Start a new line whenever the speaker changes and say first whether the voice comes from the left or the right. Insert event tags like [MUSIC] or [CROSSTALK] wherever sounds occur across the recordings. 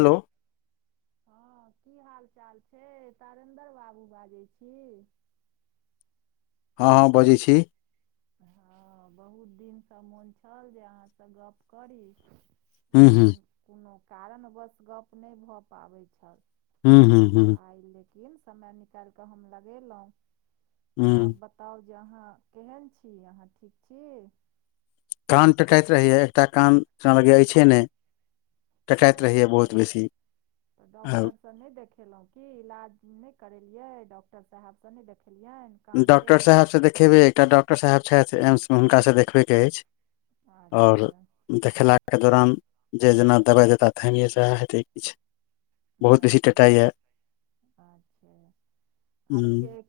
left: हेल
right: हँ की हाल चाल छै तारेन्दर बाबू बाजैत छ
left: हँ हँ बजै छ
right: हँ बहुत दिनसँ मोन छल जे अहाँसँ गप्प कर
left: हूँ हूँ
right: लेकिन कोनो कारणवश गप नहि भऽ पाबैत छ
left: हूँ हूँ
right: तऽ
left: हूँ
right: आइ लेकिन समय निकालि कऽ हम लगेलहुँ तऽ
left: हूँ
right: आब तब जे अहाँ केहन छी अहाँ ठीक छ
left: कान टकाइत रहैया एकटा कान जेना लग नह कटाइत रहैया
right: अच्छा
left: बहुत बेसी आ
right: सँ नहि देखेलहुँ की इलाज नहि करेलियै डॉक्टर साहेबसँ नहि देखेलिय
left: डॉक्टर साहेब से देखेबे एकटा डॉक्टर साहेब छथि एम्स मे हुनका से देखबे के अछ आओ
right: अच्छे
left: देखेलाके दौरान जे जेना दवाइ देताह तऽहिए स हेतै किछ
right: अच्छा अच्छा आ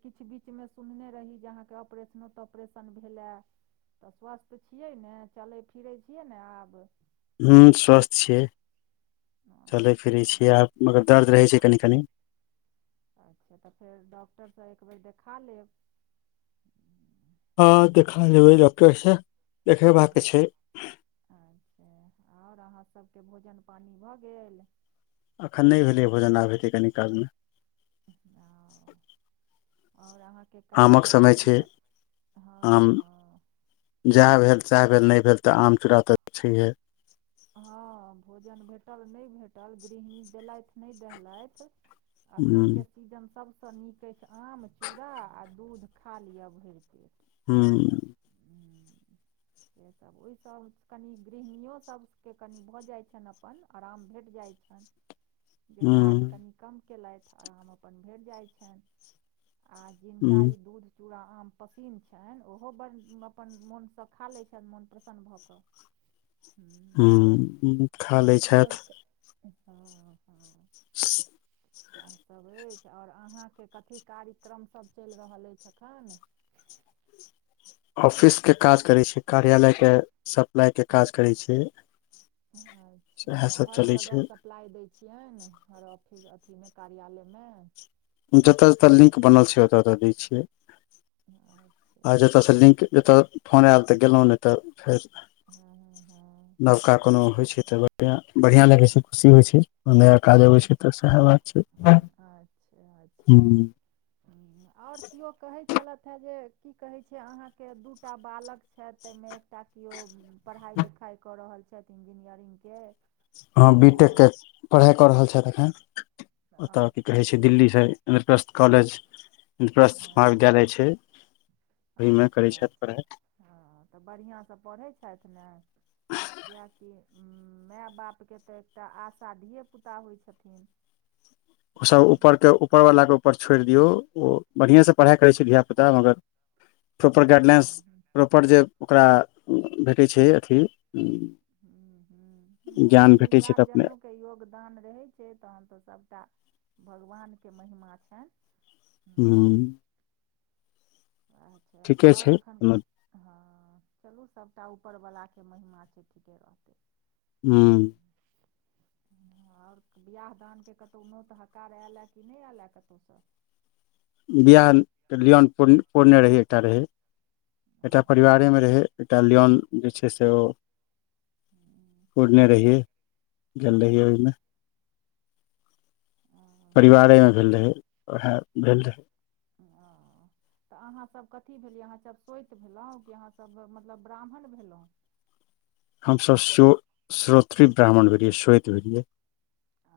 right: किछु बीचमे सुनने रही जे अहाँके ऑपरेशनो त परेशन भेल तऽ स्वस्थ छियै ने चलै फिरै छियै ने आ
left: हू स्वस्थ छियै चलै फिरै
right: अच्छा
left: छियै आब मगर दर्द रहै छै कनि कन
right: अच्छा तऽ फेर डॉक्टरसँ एकबेर देखा ले
left: हँ देखा लैबै डॉक्टर से देखेबाका के छ
right: अच्छा आओर अहाँ सबके भोजन पानि भऽ गे
left: अखन नहि भेलै भोजन आब हेतै कनी कालम
right: ओ आओर अहा के
left: आमक
right: कार्यक्रम
left: समय
right: की
left: छै
right: सब
left: आम
right: हँ ह
left: जएह भेल सएह भेल नहि भेल तऽ आम चूड़ा तऽ छह
right: हँ भोजन भेटल नहि भेटल गृहिणी देलथ नहि देल
left: हुं
right: अखनके सीजन सभसँ नीक अछि आम चूड़ा आ दूध खा लिअ भरि पे
left: ह
right: ह से सभ ओहिसँ कनि गृहिणियो सभके कनि भऽ जाइत छनि अपन आराम भेट जाइत छ जे काज
left: हुं
right: कनि कम कयेलथि आराम अपन भेट जाइ छन आ जिनका
left: हुं
right: ई दूध चूड़ा आम पसन्न छनि ओ ब अपन मोनसँ खा लै छथि मोन प्रसन्न भऽ क
left: खा लै छथ
right: ह ह
left: [UNINTELLIGIBLE]
right: सएहसभ अछि आओर अहाँके कथी कार्यक्रमसभ चलि रहल अछि एखन
left: ऑफिसके काज करै छियै कार्यालयके सप्लाइके काज करै छि
right: अच्छा तऽ हर जगहस लाइ दै छियनि हर ऑफिस अथीमे कार्यालयम
left: जतय जतय लिंक बनल छै ओत अत दै छियै
right: अच्छ
left: आ जतय से लिंक जतय फोन आयल तऽ गेलो न तऽ फेर
right: हँ हँ
left: नबका कोनो होइ छै त बढ़ियां लगै छै खुशी होइ छ नया काज
right: हँ
left: अबै छै
right: अच्छा
left: तऽ सएह बात छै
right: अच्छा अच्छा आओर केओ कहैत छलथि ह जे की कहैत छै अहाँके दूटा बालक छथ ता मे एकटा केओ पढ़ाइ लिखाई कऽ रहल छथि इंजीनियरिंग क
left: हँ बी टेक के पढ़ाइ कऽ रहल छथि एखन ओतय की कहैत छै
right: अच्छा
left: दिल्लीस एमस्त कॉे पस
right: हँ
left: महाविद्यालय छै ओहिमे
right: अच्छे
left: करै छथि
right: अच्छे
left: पढ़ा
right: हँ तऽ बढ़िआँसँ पढ़ै छथि न किएकि माय बापके तऽ एकटा आशाधिये पुता होइ छथि
left: ओसभ उपरके ऊपरवलाके ऊपर छोड़ि दियौ ओ बढ़िआँसँ पढ़ाइ करै छै धियापुता मग प्रॉपर गाइडलाइंस प्रॉपर जे ओकरा भेटै छै अथ
right: ह ह नहि कनि
left: छै तऽ अपने
right: गार्जियनोक के योगदान रहै छै तहन तऽ सभटा भगवानके महिमा छन
left: हू
right: अच्छा तऽ
left: ठीके
right: आओर
left: छै
right: अखन
left: हूँ
right: हँ चलू सबटा ऊपरवलाके महिमा छै ठीके रहत
left: ह
right: ह आओर बिआाह दानके कतहु नोत हकार आयलए कि नहि आयलए कतहुस
left: बियाहके लिन प पूर्ण रहै एकटा रहै एकटा परिवारेमे रह कलयाण पुर मे छै सेहो
right: अच्छा
left: जदे हबमे
right: अच्छा
left: परिवारेमे भेल रहै वएह भेल रह
right: ओ तऽ अहाँ सब कथी भेलियै अहाँ सब सोत भेलहुँ क अहाँ सब मतलब ब्राह्मण भेलहु
left: हमस श्रो श्रोत्रृ ब्राह्मण भेलये श्वेत भेलय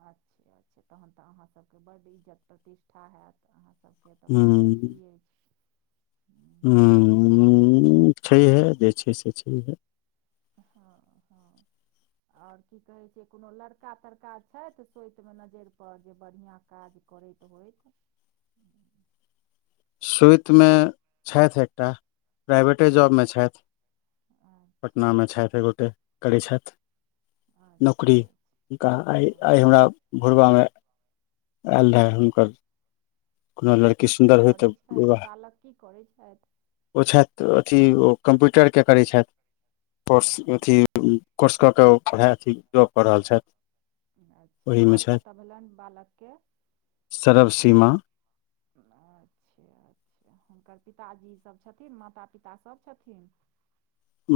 right: अच्छे अच्छा तहन तऽ अहाँ सबके बड इज्जत प्रतिष्ठा है तऽ अहाँ सबके तऽ बहुत अथी अछ
left: ह छैहे जे छै से छैह
right: हँ ह और की कहे छै कोनो लड़का तड़का छथि सोति मे नजरि पर जे बढ़िया का करैत तऽ होइत
left: सुतिमे छथि एकटा प्राइवेटे जॉबमे छथ
right: अच्छा
left: पटनामे छथ ए गोटे करै छ
right: अच्छा
left: नौकरी
right: अच्छा
left: हुनका आइ
right: हँ
left: आइ हमर भोरबामे आयल रहै हुनक कोनो लड़की
right: अच्छा की
left: सुन्दर होय तऽ
right: करै छथि बालक की करै छथि
left: ओ छथि अथी ओ कम्प्यूटरके करैत छथि कोर्स अथ कोर्स कऽ के ओ पढ़ाई अथी ्रॉ कऽ रहल छथि
right: अच्छा
left: ओहिमे
right: घर
left: छथि
right: कतऽ भेलनि बालकक
left: सरव सीम
right: अच्छा अच्छा हुनकर पिताजी सब छथिन माता पिताभ छथि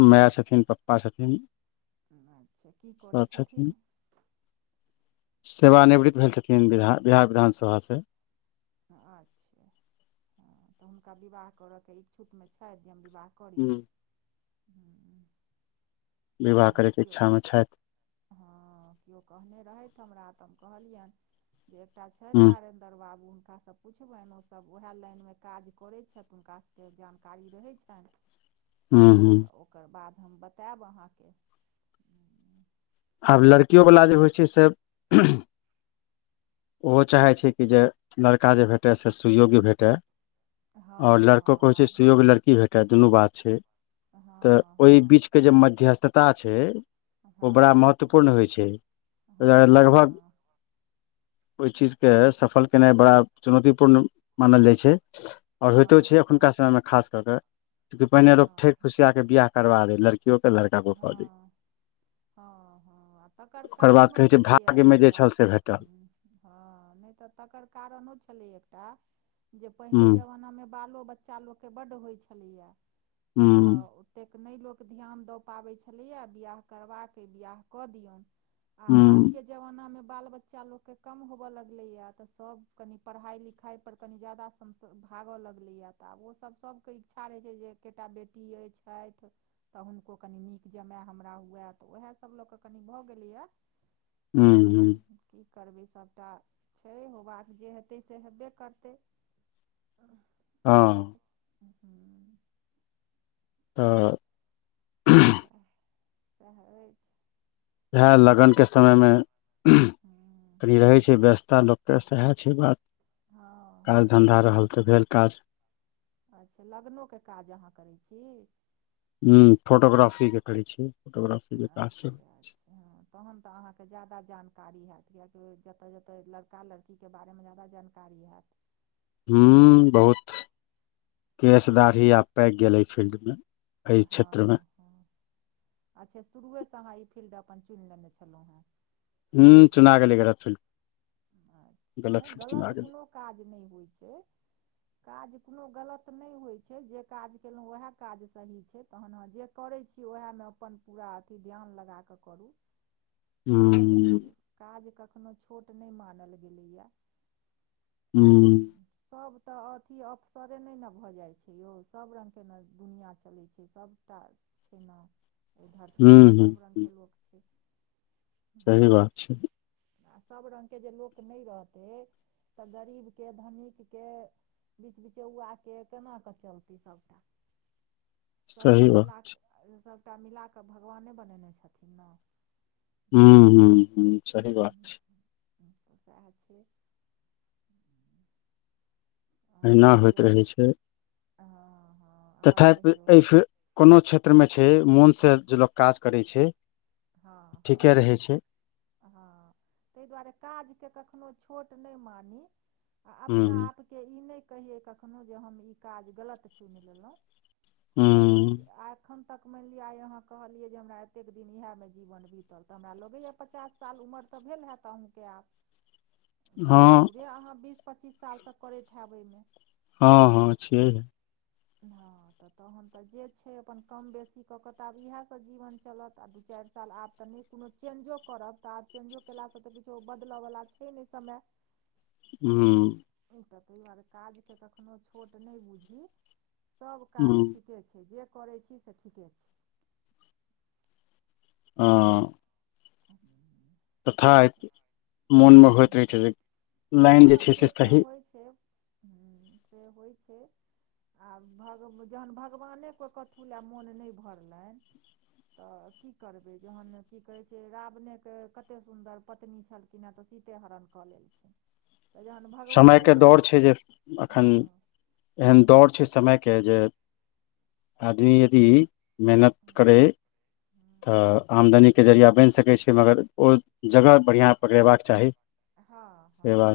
left: माय छथिन पप्पा छथिन
right: अच्छा की करै
left: सब
right: छथिन
left: सेवानिवृत भेल छथिन बि बिहार विधानसभास से
right: ह अच्छा हँ तऽ हुनका विवाह करयके इच्छुकमे छथि जे विवाह करि हूं
left: विवाह करैके इच्छामे छथि
right: हँ किओ कहने रहथि हमरा तऽ हम कहलियनि जे एकटा छथि
left: हुँ
right: तारे दर बाबू हुनकासँ पुछबनि ओसभ ओएह लाइनमे काज करै छथि हुनका सबके जानकारी रहै छैन
left: हुँ
right: तऽ
left: हुँ
right: ओकर बाद हम बतायब अहाँके हम्म,
left: आब लड़कियोवला जे होइ छै से ओहो चाहै छै कि जे लड़का जे भेटए से सुइयोग्य भेटए आओर
right: हँ हँ
left: लड़कोे होइ छै
right: आब
left: सुयोग लड़की भेट कटा दुनू बात छै
right: हँ
left: तऽ ओहि बीचके जे मध्यस्थता छै
right: हँ
left: ओ बड़ा
right: हँ
left: महत्वपूर्ण होइ छै ओ दुआरे
right: हँ
left: लगभग
right: हँ
left: ओहि चीजके सफल केनाइ बड़ा चुनौतीपूर्ण मानल जाइ छै आओर होइतो छै
right: हँ हँ
left: एखुनका समयमे खास कऽ क कि पहिने लोक ठै
right: हँ
left: खुसिया क बियह करबा दै लड़की कओ क लड़
right: हँ हँ हँ तकर
left: ओकर बाद
right: कारणो
left: कहै छै
right: छलैया
left: भाग्यमे जे
right: एकटा
left: छल से
right: ह
left: भेटल
right: हँ नहि तऽ तकर कारणो छलै एकटा जे पहिले
left: हुँ
right: जमानामे बालो बच्चा लोकके बड्ड होइ छलैया तऽ
left: हुँ
right: ओतेक नहि लोक ध्यान दऽ पाबै छलैए बआह करबाके अइ बियाह कऽ दियौन आ आब
left: हुँ
right: के जमाना मे बाल बच्चा लोकके कम होबय लगलै या तऽ सब कनि पढ़ाई लिखाई पर कनि जादा हम भाग लगलैए तऽ आब ओसभ सभके इच्छा रहै छै जे एकटा बेटी अइ छथ तऽ हुनको कनि नीक जमायए हमरा हुए तऽ उएहसभ लऽ कऽ कनि भऽ गेलैए
left: हू हू
right: की करबै सभटा छै होबाक जे हेतै से हेबे करतै
left: हँ
right: हू
left: तऽ
right: सएहै से यैछ
left: वए लगनके समयमे
right: हँ
left: कनि रहै छै व्यस्तता लोक त सएह छै बात काज
right: हँ
left: धन्धा रहल तऽ भेल काज
right: अच्छा लगनोके काज अहाँ करैत छी
left: ह फोटोग्राफीके करै छियै फोटोग्राफीके काज छै
right: अच्छा अच्छा हँ तहन तऽ अहाँके जादा जानकारी हएत कियकि जतय जतय लड़का लड़की ची के बारेमे जादा जानकारी हएत
left: हूं बहुत केश दाढ़ी आब पाकि गेलैछ फिल्ड मे
right: हा हा अच्छा शुरुए सँ अहाँ ई फील्ड अपन चुनि लेने छलहुँ हे
left: हूं चुना गेलै गलत
right: अच्छा नहि
left: फील्ड चुना
right: गलत
left: गेलै
right: कूनो काज नहि होइ छै काज कोनो गलत नहि होइ छै जे काज केलहुँ उएह काज सही छै तहन अह जे करै छी ओएहमे अपन पूरा अथी ध्यान लगाकऽ करू से होई
left: हुँ
right: छै काज कखनो छोट नै मानल गेलैए
left: हूँ
right: सभ तऽ अथी अफसरे नहि ने भऽ जाइ छै ने यौ सभ रङ्गके न दुनिआँ चलै छै सभटा केना एहि धरती
left: हुँ
right: पर
left: हुँ
right: सभ रंग
left: हुँ
right: के लोक छै
left: सही
right: हम्म,
left: बात छै
right: आ सब रङ्गके जे लोक नहि रहतै तऽ गरीबके धनीकके बीच बीचइआ कऽ केना कऽ चलतै सभटा सभके
left: सही बात छै
right: मिला सभटा मिला कऽ भगवाने बने ने छथिन ने।
left: हूँ हूँ हूँ, सही बात छै।
right: हम्म, तऽ सएह छै। ह।
left: एहिना, होइत रहै छै।
right: हँ, हँ। आओर
left: तथापि,
right: कहियौ
left: एहि फेर कोनो क्षेत्रमे छै, मोनसँ जे लोक काज करै छै।
right: हँ,
left: ठीके
right: हँ।
left: रहै छै
right: हँ, तहि दुआरे काजकेँ कखनो छोट नहि मानी, आ अपना
left: ह्म
right: आप। के ई नहि कहियै कखनो जे हम ई काज गलत चुनि लेलहुँ। हँ,
left: ह्म
right: ठीक आ। एखन तक मानि लिअ, आइ अहाँ कहलियै जे हमरा एतेक दिन इएहमे जीवन बीतल तऽ हमरा लगै। पचास साल उमर तऽ भेल हेत अहूँकेँ आब तऽ
left: हँ
right: जरुरे अहाँ बीस। पच्चीस साल सँ करैत हैब एहि मे?
left: हाँ हाँ, छियै।
right: हँ। तऽ तहन तऽ जे छै, अपन कम बेसी कऽ तऽ आब इएहसँ जीवन चलत आ दू चार साल आब। तऽ नहि, कोनो चेंज करब तऽ आब चेंज केलासँ तऽ किछु बदलऽवला छै नहि, समय। [UNINTELLIGIBLE]
left: हँ।
right: ई तऽ ताहि दुआरे काजके कखनोहु छोट नहि बुझहि। सभ काज
left: ह्म
right: ठीके छै, जे करै छी से ठीके छै।
left: आ।
right: हम।
left: तथा मोनमे होइत रहै छै, जे लाइन जे
right: हँ
left: छै, से सही
right: से होई छै। आ भऽ जहन भगवाने कोइ कथु लए मोन नहि भरले। तऽ की करबै जहन की कहै छै, रावणेके कते सुन्दर पत्नी छलखिन। किना तऽ सीते, हरण कऽ लेलखिन। तऽ जहन
left: समयके
right: भगवानेके
left: दोर
right: मो
left: छै जे एखन।
right: हँ
left: एहन दौड़ छै, सम के जे आदमी यदि। मेहनत
right: हँ
left: करै, तऽ आमदनी। के जरिया बैन सकै छै, मगर ओ जगह बढ़िआँ पकड़ेबाक चाही। से बात
right: हँ-हँ,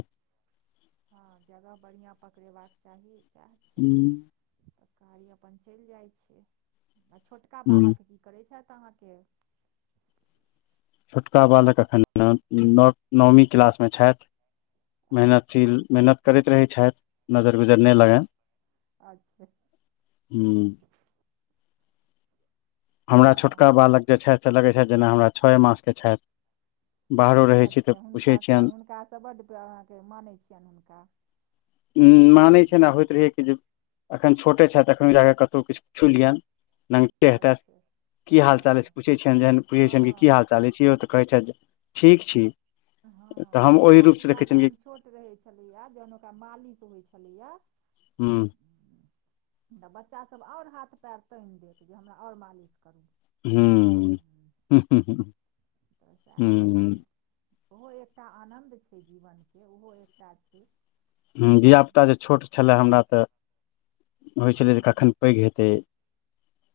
right: हँ। जगह बढ़िआँ पकड़बाक चाही, चाही।
left: हूँ।
right: तऽ कारी अपन चैल जाइत छै, आ छोटका बालक की करैत छथ अहाँकेँ।
left: छोटका बालक एखन नौ नौमी क्लासमे छथि। मेहनत सी
right: अच्छा
left: मेहनत करैत रहै छथ नजर बिजर नहि लागै।
right: अच्छा।
left: हु, हमरा
right: हँ
left: छोटका बालक। जे छथ सँ लगै छथ जेना हमरा छओ मासके छथि बाहरो रहै छी तऽ पुछै छियन
right: बड़ अहाँकेँ मानै छियनि हुनका
left: उ माने छै ने आ होइत रहए कि जे अखन छोटे छै त अखन जाके कतहु किछ छु लियन।
right: अच्छा।
left: की हाल चाल अछि छै,
right: हँ
left: पूछै छियनि जेहन पूछैत छियनि कि
right: हँ
left: हाल चाल अछि छै, ओ तऽ कहै छथि ठीक छी।
right: हँ,
left: तऽ
right: हँ,
left: हम ओहि रूपसँ
right: धियापुता
left: देखै छियनि
right: जखन
left: कि
right: छोट रहैत छलैए जखन ओकरा मालिश होइत छलैए।
left: हूँ।
right: तऽ बच्चा सभ और हाथ पैर तानि देत जे हमरा और मालिश करे।
left: हूँ हूँ।
right: तऽ सएह होइ
left: हूँ
right: छै। ओहो एकटा आनन्द छै जीवनके ओहो एकटा छ
left: ँ धियापुता जे छोट छलय हमरा तऽ होइत
right: हँ
left: छलै जे कखन पैघ हेत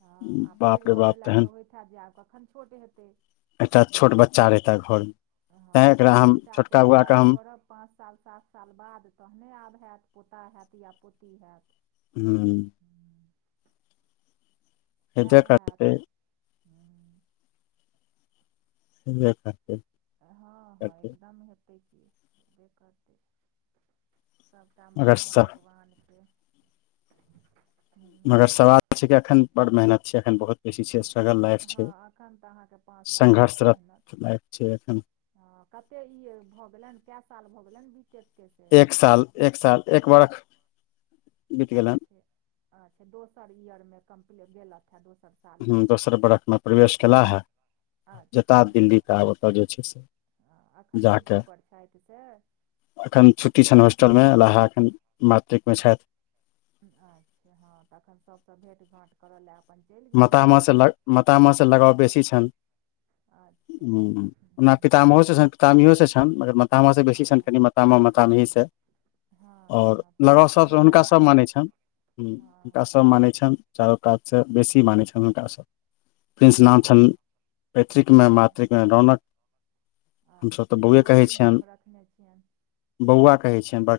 right: हँ आ पैघ भऽ गेलए
left: तहन
right: तऽ होइत हत जायब कखन छोट हेत
left: एकटा छोट बच्चा रहिताै घरमे
right: हँ
left: तैँ
right: तऽ
left: एकरा
right: आब
left: हम
right: बेटाके
left: छोटका बौआके
right: विवाह
left: ह
right: करब पाँच साल साँत साल बाद तहने आब हैत पोता हयत या पोती है
left: ह
right: सएह
left: हेबे
right: हए
left: करतै
right: तऽ ह
left: [UNINTELLIGIBLE]
right: हाँ हाँ
left: करतै
right: एकदम हेतै कि हयबे करत सभटा
left: मगर
right: महिमा
left: स
right: भगवानक
left: मगर सवाल छै एखन बड़ मेहनत छै अखन बहुत बेसी छ स्ट्रगल लाइफ
right: हँ
left: छै
right: एखन तऽ अहाँके पाँच साल
left: संघर्षरत लाइफ छै एख
right: ह कते ई भऽ गेलन कए साल भऽ गेलन बी ट
left: एक साल एक साल एक वर
right: अच्छे अच्छा दोसर ईयरमे कम्प्लीट भेलथ हे दोस
left: दोसर बर्खमे प्रवेश कल जतय
right: अच्छे
left: आब दिल्ली कह आयब ओतय जे छै से
right: हँ एखन
left: जा क
right: छुट्टीपर छथि से
left: एखन छुटी छनि होस्टल मे ललाहा एखन मात्रिक में छथि
right: अच्छा हँ तखन सबसे भेंट घा करऽ लए अपन चलि गेल
left: मातामह
right: हेता
left: से
right: ज
left: लग मातामह से लगाव बेसी छनि
right: अच्छ
left: पोतामहोसँ छनि पीतामहिोसँ छनि मगर माता मोसँ बेसी छनि
right: हँ
left: कनि मातामा माता महीस ओर
right: हँ पैघ
left: लगाव सभसँ
right: सन्तान
left: हुनकासभ मानै
right: छथि
left: छन
right: हँ
left: हुनकासभ मानै छ चारो काजसँ बेसी मानै छ क स प्रिंस नाम छनि
right: अच्छा
left: पैतृकमे
right: हँ
left: मातृकमे रौनकन
right: अच्छा अहाँ की नाम रखने छिय
left: बौआ कहै छिएन ब